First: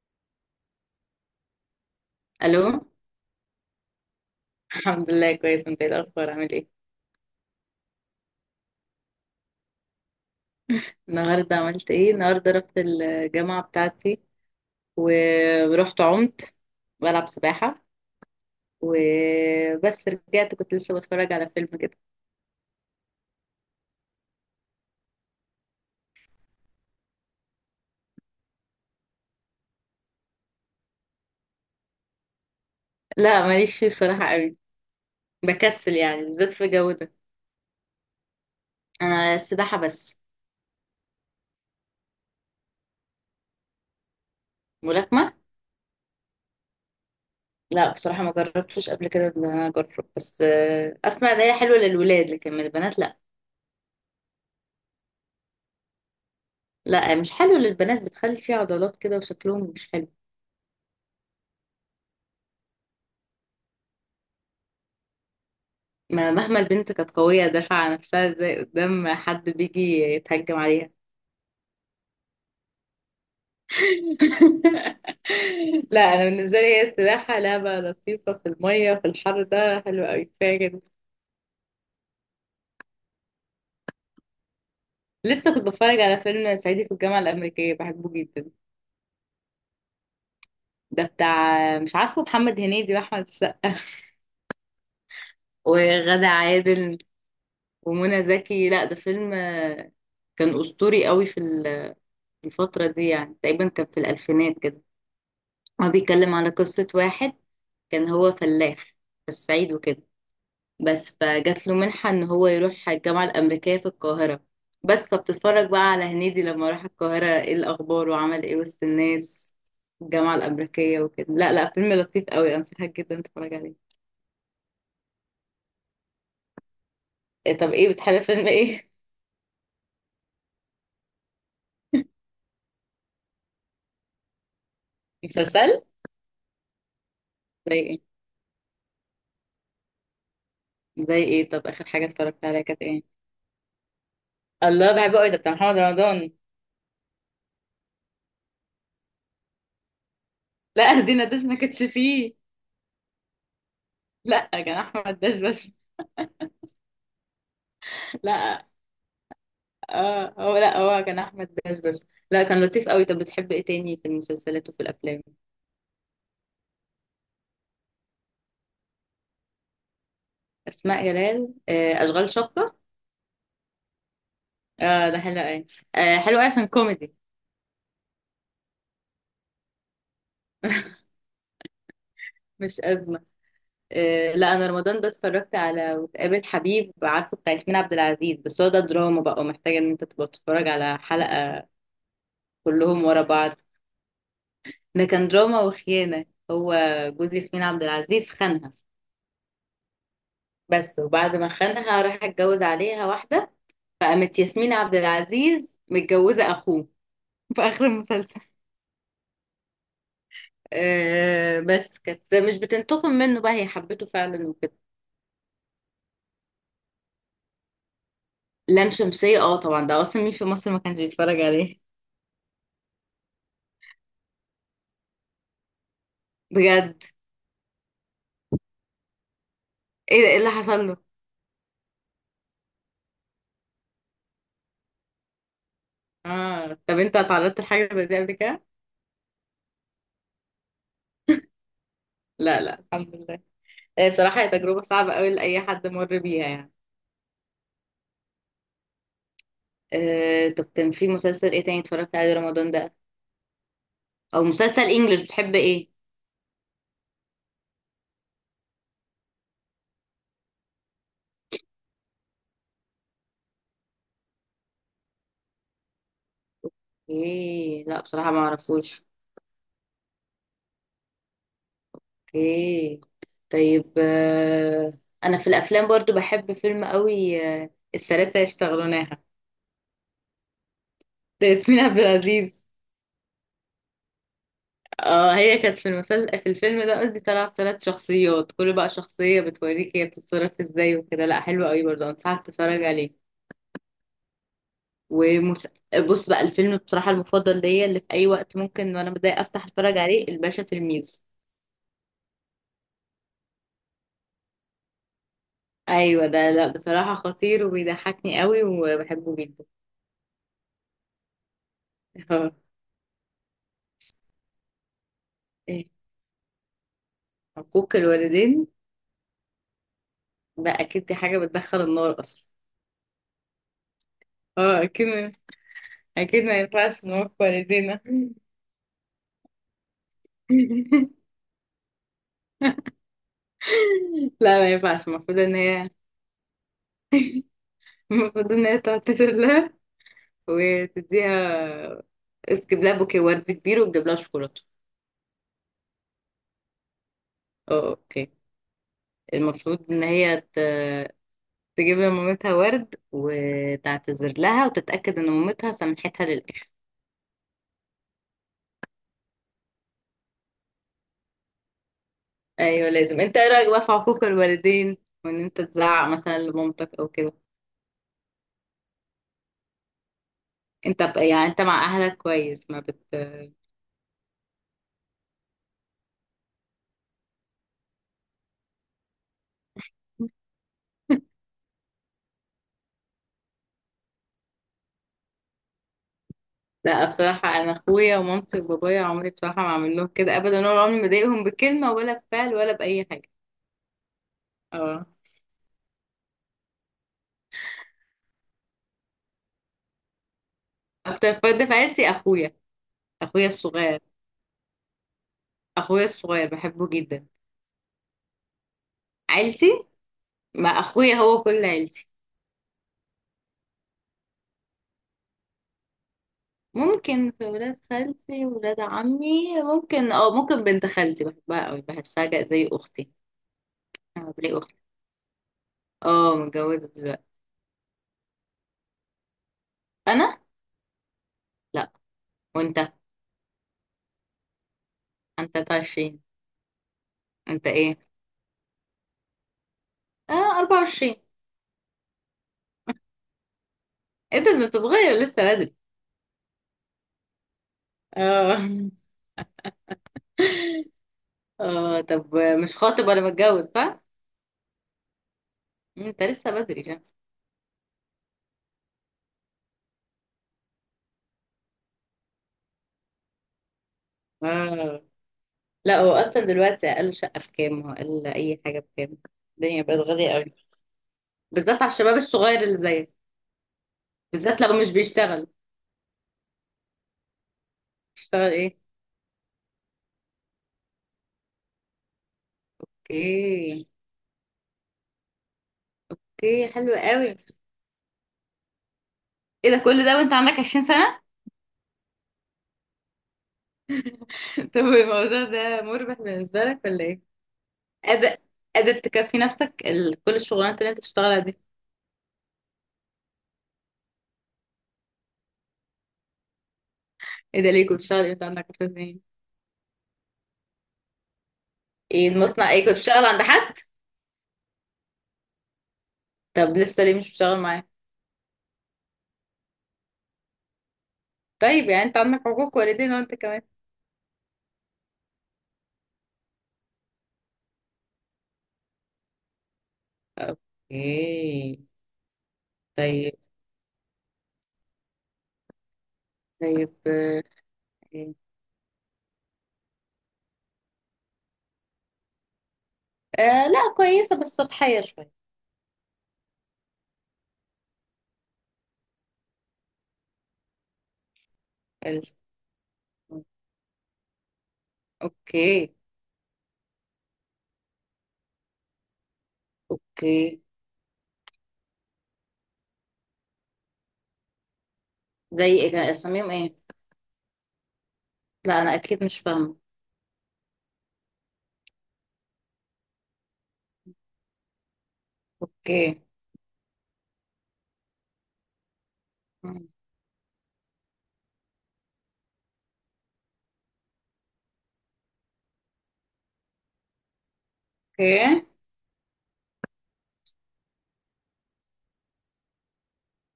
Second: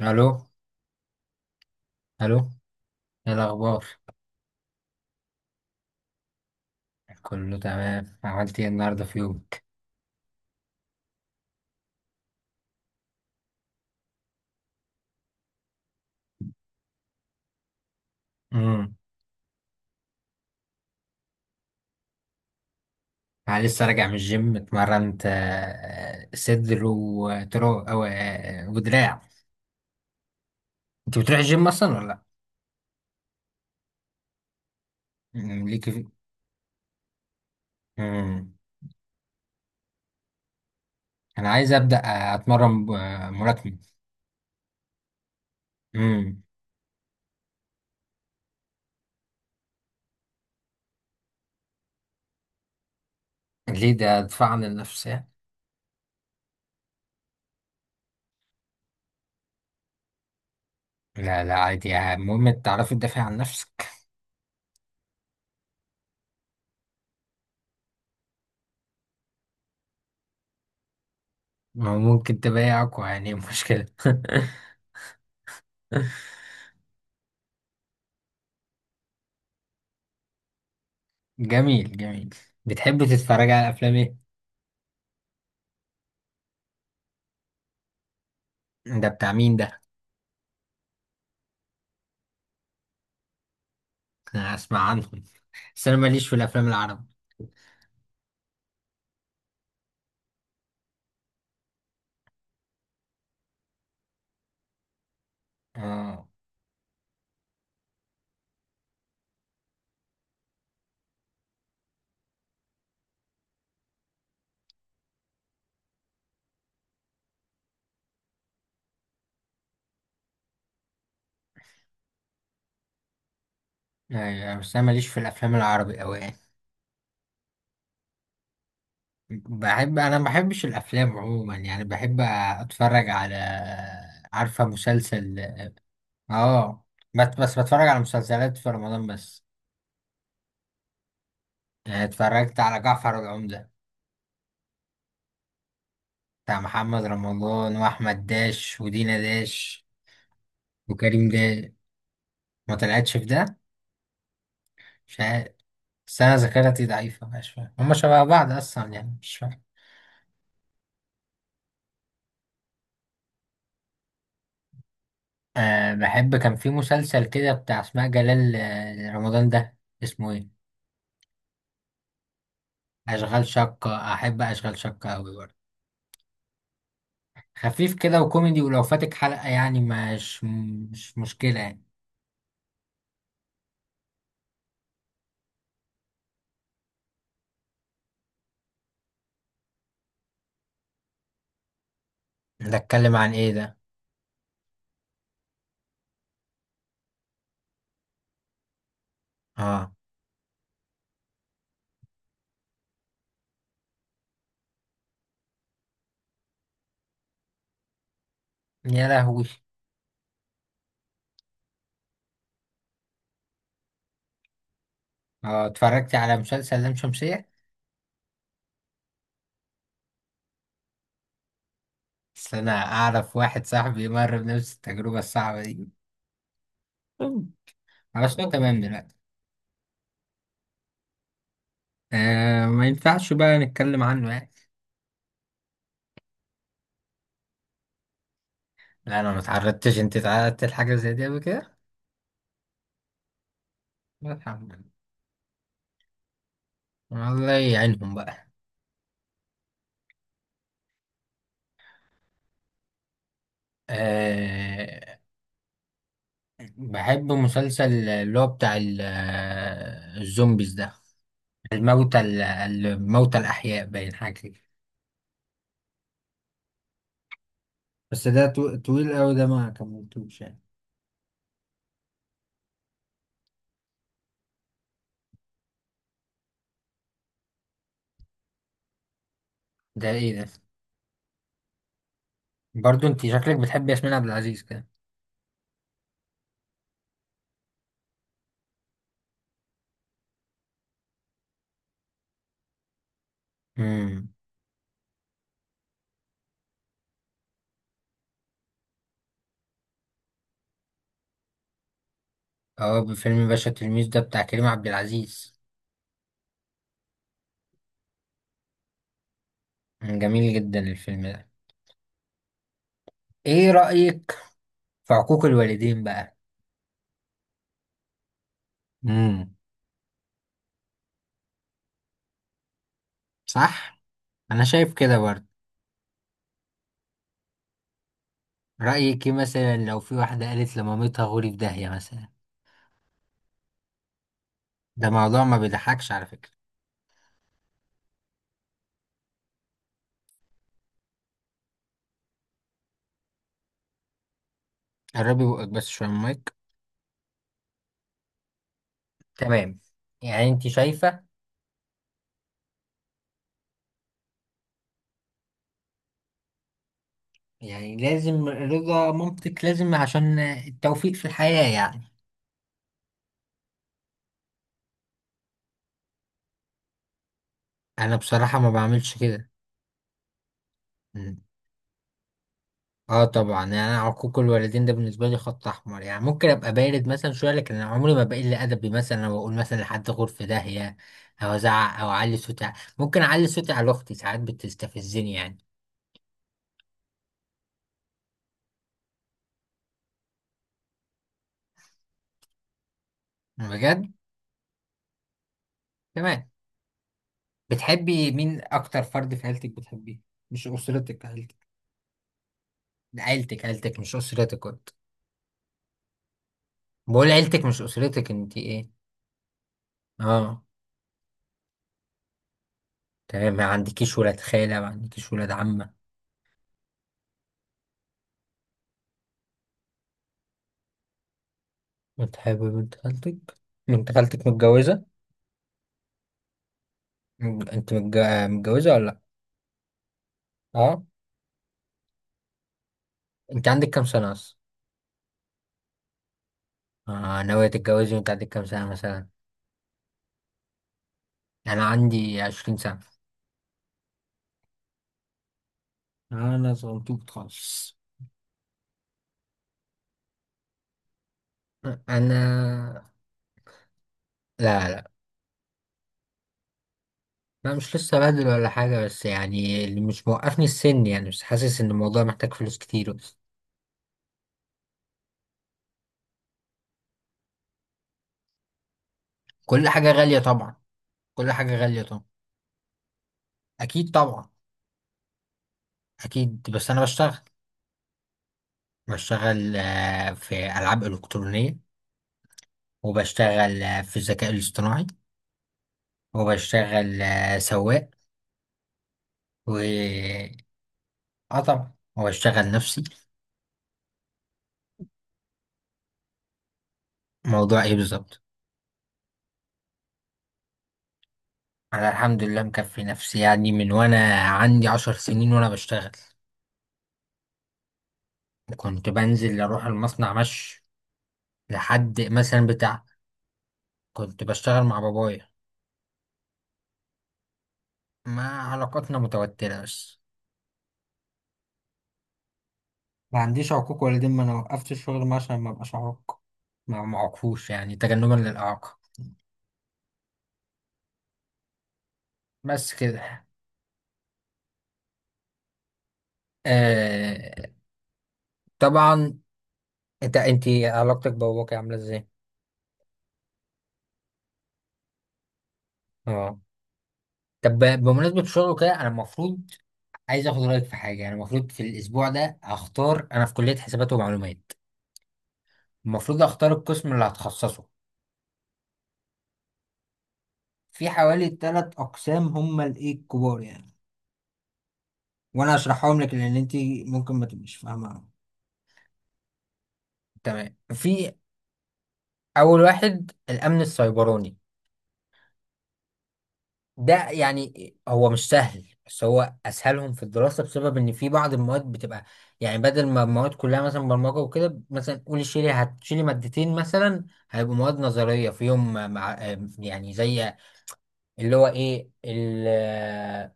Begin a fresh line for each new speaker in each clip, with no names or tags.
الو. الو.
الو.
ايه الاخبار؟
الحمد لله كويس، انت ايه الاخبار؟ عامل ايه؟
كله تمام. عملت ايه النهارده في يومك؟
النهارده عملت ايه؟ النهارده رحت الجامعه بتاعتي، ورحت عمت بلعب سباحه.
امم.
وبس رجعت كنت لسه بتفرج على فيلم كده.
انا لسه راجع من الجيم، اتمرنت صدر وترو او ودراع. انت بتروح الجيم اصلا ولا لا؟
لا، ماليش فيه بصراحه قوي.
أمم، ليك
بكسل
في...
يعني بالذات في الجو ده.
امم.
انا السباحه بس.
انا عايز ابدا اتمرن ملاكمه.
ملاكمه؟
امم.
لا بصراحه، ما جربتش قبل كده ان انا اجرب، بس اسمع ان هي حلوه للولاد لكن من البنات لا.
ليه؟ ده دفاع عن النفس يعني.
لا، مش حلوه للبنات، بتخلي فيه عضلات كده وشكلهم مش حلو.
لا، لا، عادي يعني، المهم تعرفي تدافع عن نفسك.
ما مهما البنت كانت قوية دافعة عن نفسها، ازاي قدام حد بيجي يتهجم عليها؟
ما هو ممكن تبقى اقوى يعني، مشكلة؟
لا أنا بالنسبة لي هي السباحة لعبة لطيفة في المية، في الحر ده حلو أوي، كفاية كده.
جميل جميل. بتحب تتفرج على افلام ايه؟
لسه كنت بتفرج على فيلم صعيدي في الجامعة الأمريكية، بحبه جدا.
ده بتاع مين ده؟
ده بتاع مش عارفه، محمد هنيدي وأحمد السقا.
أنا هسمع عنه. بس أنا
وغادة
ماليش في الأفلام
عادل
العربي.
ومنى زكي. لا ده فيلم، كان أسطوري قوي في الفترة دي، يعني تقريبا كان في الألفينات كده. هو
آه.
بيتكلم على قصة واحد، كان هو فلاح في الصعيد وكده. بس فجات له منحة ان هو يروح الجامعة الأمريكية في القاهرة. بس فبتتفرج بقى على هنيدي لما راح القاهرة، ايه الأخبار وعمل ايه وسط الناس في الجامعة الأمريكية وكده. لا لا، فيلم لطيف قوي، أنصحك جدا تتفرج عليه.
أيوة، بس أنا ماليش في الأفلام العربي أوي يعني.
إيه؟ طب ايه بتحب، فيلم ايه؟
بحب، أنا ما بحبش الأفلام عموما يعني، بحب أتفرج على، عارفة مسلسل.
مسلسل؟
آه. بس
زي
بتفرج على
ايه؟
مسلسلات في رمضان بس.
زي ايه؟ طب آخر
يعني
حاجة اتفرجت
اتفرجت
عليها
على
كانت
جعفر
ايه؟
العمدة،
الله، بحبه قوي ده، بتاع محمد رمضان.
بتاع محمد رمضان وأحمد داش ودينا داش
لا دينا
وكريم
داش ما
داش.
كانتش فيه.
ما طلعتش في ده؟
لا كان
مش
أحمد داش
عارف.
بس.
بس أنا ذاكرتي ضعيفة، مش فاهم، هما شبه بعض
لا،
أصلا يعني، مش فاهم.
اه، هو لا، هو كان احمد داش بس، لا كان لطيف قوي. طب بتحب ايه تاني في المسلسلات وفي الافلام؟
أه، بحب، كان في مسلسل كده بتاع اسماء جلال رمضان ده، اسمه ايه؟
اسماء جلال، اشغال شقه.
اشغال شقة. احب اشغال شقة
اه ده
اوي
حلو
برضه.
قوي. آه حلو قوي عشان كوميدي.
خفيف كده وكوميدي، ولو فاتك حلقة يعني مش مشكلة يعني.
مش ازمه. آه لا انا رمضان ده اتفرجت على وتقابل حبيب عارفه، بتاع ياسمين عبد العزيز، بس هو ده دراما بقى ومحتاجه ان انت تبقى تتفرج على حلقه.
ده
كلهم
اتكلم
ورا
عن ايه
بعض.
ده؟
ده كان دراما وخيانه، هو جوز ياسمين عبد العزيز خانها.
اه.
بس وبعد ما خانها راح اتجوز عليها واحده. فقامت ياسمين عبد العزيز متجوزة أخوه في آخر المسلسل.
يا لهوي!
آه بس كانت مش بتنتقم منه بقى، هي حبته فعلا وكده.
اه، اتفرجت على مسلسل لام شمسية.
لام شمسية، اه طبعا، ده أصلا مين في مصر ما كانش بيتفرج عليه؟
بس انا اعرف واحد صاحبي مر بنفس التجربة الصعبة دي.
بجد.
خلاص، هو تمام دلوقتي.
ايه ده؟ ايه اللي حصل له؟
آه، ما ينفعش بقى نتكلم عنه يعني.
اه طب انت اتعرضت لحاجة زي دي قبل كده؟
لا، انا ما اتعرضتش. انت اتعرضت لحاجة زي دي قبل كده؟
لا لا، الحمد لله. آه بصراحة هي
الحمد
تجربة
لله.
صعبة قوي لأي حد مر بيها يعني.
الله يعينهم بقى.
آه طب كان في مسلسل ايه تاني اتفرجت عليه رمضان ده؟ أو مسلسل
أه،
انجلش؟ بتحب ايه؟
بحب مسلسل اللي هو بتاع الزومبيز ده، الموتى الأحياء، باين حاجة كده.
ايه؟ لا
بس
بصراحة ما
ده
اعرفوش.
طويل قوي ده، ما كملتوش يعني.
اوكي. طيب، انا في الافلام برضو بحب فيلم قوي، الثلاثه يشتغلونها.
ده ايه ده؟
ده ياسمين عبد العزيز.
برضو انت شكلك بتحب ياسمين عبد العزيز كده.
اه هي كانت في المسلسل، في الفيلم ده قصدي، طالعه في ثلاث شخصيات، كل بقى شخصيه بتوريك هي بتتصرف ازاي وكده، لا حلو قوي برضو، انصحك تتفرج عليه.
امم.
ومس... بص بقى، الفيلم بصراحه المفضل ليا اللي في اي وقت ممكن وانا متضايقه افتح اتفرج عليه، الباشا تلميذ.
اه، فيلم باشا تلميذ ده بتاع كريم عبد العزيز.
ايوه ده، لا بصراحه خطير وبيضحكني قوي وبحبه جدا.
جميل جدا الفيلم ده.
آه،
ايه رأيك في عقوق
إيه،
الوالدين بقى؟
حقوق الوالدين.
امم.
ده اكيد، دي حاجة بتدخل النار اصلا.
صح. انا
اه
شايف كده
اكيد.
برضه.
اكيد ما ينفعش نوقف والدينا.
رأيك إيه مثلا لو في واحدة قالت لمامتها غوري في داهية مثلا؟
لا ما ينفعش،
ده موضوع ما بيضحكش على فكرة.
المفروض ان هي تعتذر لها، وتديها، تجيب لها بوكيه ورد كبير وتجيب لها شوكولاته.
قربي بقك بس شوية من المايك.
اه اوكي.
تمام.
المفروض ان هي
يعني
ت...
انت شايفة.
تجيب لمامتها ورد وتعتذر لها وتتأكد ان مامتها سامحتها للآخر.
يعني لازم رضا مامتك، لازم عشان التوفيق في الحياة يعني.
ايوه لازم. انت ايه رأيك بقى في حقوق الوالدين، وان انت تزعق مثلا لمامتك او كده؟
انا بصراحة ما بعملش كده. مم.
يعني انت مع اهلك كويس، ما بت
اه طبعا، يعني انا عقوق الوالدين ده بالنسبة لي خط احمر يعني. ممكن ابقى بارد مثلا شوية، لكن انا عمري ما بقل ادبي مثلا، او اقول مثلا لحد غور في داهية، او ازعق او اعلي صوتي ممكن اعلي صوتي على اختي ساعات، بتستفزني يعني.
لا بصراحة، أنا أخويا ومامتي وبابايا عمري بصراحة ما أعمل لهم كده أبدا، ولا عمري ما أضايقهم بكلمة ولا بفعل ولا بأي حاجة.
بجد.
اه.
تمام. بتحبي مين اكتر فرد في عيلتك بتحبيه؟ مش اسرتك،
أكتر
عيلتك.
فرد في عيلتي أخويا. أخويا
عيلتك عيلتك
الصغير.
مش اسرتك، كنت
أخويا الصغير بحبه جدا.
بقول، عيلتك مش اسرتك. انت ايه؟
عيلتي.
اه.
مع أخويا هو كل عيلتي.
تمام، ما عندكيش ولاد خالة؟ ما عندكيش ولاد عمة؟
ممكن، في ولاد خالتي ولاد عمي، ممكن اه، ممكن بنت خالتي بحبها أوي، بحسها زي
بتحبي بنت
أختي.
خالتك؟ بنت خالتك
زي أختي.
متجوزة؟
اه متجوزة دلوقتي.
م- انت متج... متجوزة ولا لا؟
أنا؟
اه.
لأ. وأنت؟
انت عندك كام سنة اصلا؟
أنت 23.
اه، ناوية
أنت إيه؟
تتجوزي وانت عندك كام سنة مثلا؟
24.
انا عندي 20 سنة.
أنت صغير لسه بدري.
انا صغنطوط خالص.
اه. اه طب
انا.
مش خاطب ولا متجوز صح؟
لا، لا،
انت لسه بدري يعني.
لا، مش لسه بدل ولا حاجة، بس يعني اللي مش موقفني السن يعني، مش حاسس إن الموضوع محتاج فلوس كتير.
اه لا، هو اصلا دلوقتي، اقل شقة بكام واقل اي حاجة بكام؟ الدنيا
كل
بقت
حاجة
غالية
غالية
قوي.
طبعا. كل حاجة
بالذات على
غالية
الشباب
طبعا.
الصغير اللي زيك.
أكيد طبعا.
بالذات لو مش بيشتغل.
أكيد، بس أنا بشتغل.
بيشتغل ايه؟
بشتغل في ألعاب إلكترونية. وبشتغل
اوكي.
في الذكاء الاصطناعي.
اوكي حلو
وبشتغل
قوي.
سواق.
ايه
و
ده؟ كل ده وانت عندك 20 سنة؟
آه طبعا، وبشتغل نفسي.
طب الموضوع ده مربح بالنسبة لك ولا ايه؟
موضوع إيه
قادر
بالظبط؟
قادر تكفي نفسك كل الشغلانات اللي انت بتشتغلها دي؟
أنا الحمد لله مكفي نفسي يعني، من وأنا عندي 10 سنين وأنا بشتغل.
ايه ده؟ ليه كنت بتشتغل ايه وانت عندك 20
كنت
سنة؟
بنزل أروح المصنع مشي، لحد
ايه
مثلا
المصنع؟ ايه كنت
بتاع.
بتشتغل عند حد؟
كنت بشتغل مع بابايا.
طب لسه ليه مش بتشتغل معاه؟
ما علاقتنا متوترة بس.
طيب يعني انت عندك حقوق والدين وانت
ما
كمان.
عنديش عقوق والدين، ما انا وقفت الشغل معاه عشان ما ابقاش عاق. ما معرفوش يعني، تجنبا للإعاقة.
اوكي.
بس
طيب.
كده.
طيب،
آه طبعا. انت علاقتك بباباك عاملة ازاي؟
لا كويسة بس سطحية شوية.
اه، طب بمناسبة الشغل وكده، انا المفروض عايز اخد رأيك في حاجة يعني. المفروض في الاسبوع
ال-
ده اختار، انا في كلية حسابات ومعلومات،
اوكي.
المفروض اختار القسم اللي هتخصصه.
اوكي.
في حوالي 3 اقسام هم الايه الكبار يعني.
زي
وانا
ايه؟ كان
اشرحهم لك
اساميهم
لان انت
ايه؟
ممكن ما تبقيش فاهمه.
لا انا اكيد مش فاهمة.
تمام. في اول واحد، الامن السيبراني.
اوكي.
ده يعني هو مش سهل، بس هو اسهلهم في الدراسه بسبب ان في بعض المواد بتبقى يعني، بدل ما المواد كلها مثلا برمجه وكده، مثلا قولي شيلي هتشيلي مادتين مثلا، هيبقوا مواد نظريه
اوكي.
فيهم، مع يعني زي اللي هو ايه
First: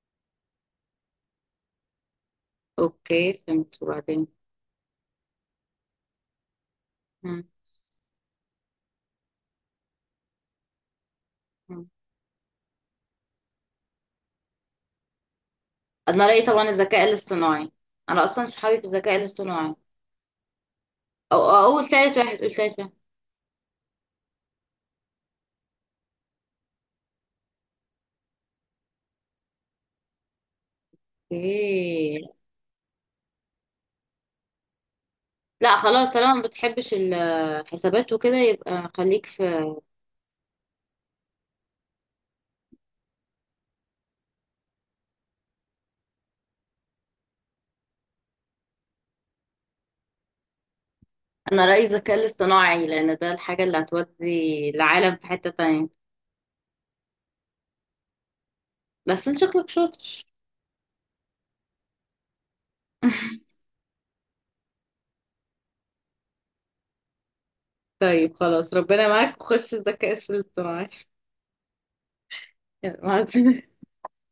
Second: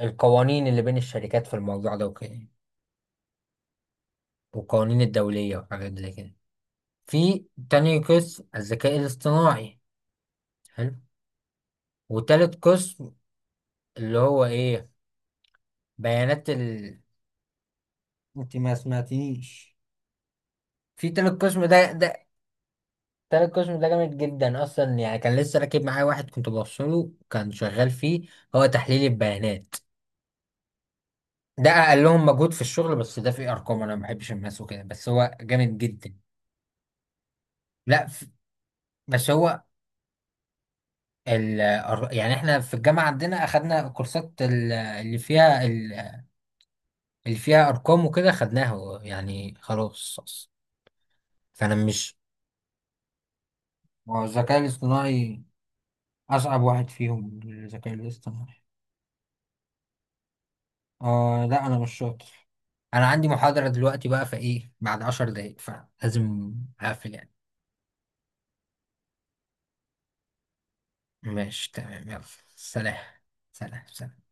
القوانين اللي بين الشركات في الموضوع ده وكده،
اوكي فهمت، وبعدين؟
والقوانين الدوليه وحاجات زي كده.
مم.
في تاني قسم، الذكاء الاصطناعي. حلو.
مم.
وتالت قسم اللي هو ايه،
انا رأيي
بيانات
طبعا الذكاء الاصطناعي. انا اصلا
انت ما
صحابي في الذكاء الاصطناعي.
سمعتنيش. في
او
تالت قسم
أو اول
ده
ثالث
ده
واحد، اول ثالث واحد.
تالت قسم ده جامد جدا اصلا يعني. كان لسه راكب معايا واحد كنت بوصله كان شغال فيه، هو تحليل البيانات. ده
اوكي.
اقلهم مجهود في الشغل، بس ده فيه ارقام، انا ما بحبش الماس وكده، بس هو جامد
لا
جدا.
خلاص، طالما ما بتحبش
لا،
الحسابات وكده، يبقى خليك
بس
في.
هو يعني احنا في الجامعة عندنا اخدنا كورسات اللي فيها، اللي فيها ارقام وكده خدناها يعني خلاص.
انا
فانا
رأيي الذكاء
مش.
الاصطناعي لان ده الحاجة اللي
ما هو الذكاء
هتودي العالم في
الاصطناعي
حتة تانية.
أصعب واحد فيهم، الذكاء الاصطناعي.
بس انت شكلك شاطر.
آه، لا، أنا مش شاطر. انا عندي محاضرة دلوقتي بقى، فايه بعد 10 دقايق، فلازم اقفل يعني.
طيب خلاص، ربنا معاك وخش الذكاء الاصطناعي.
ماشي تمام، يلا. سلام.
يلا، مع السلامة.
سلام سلام.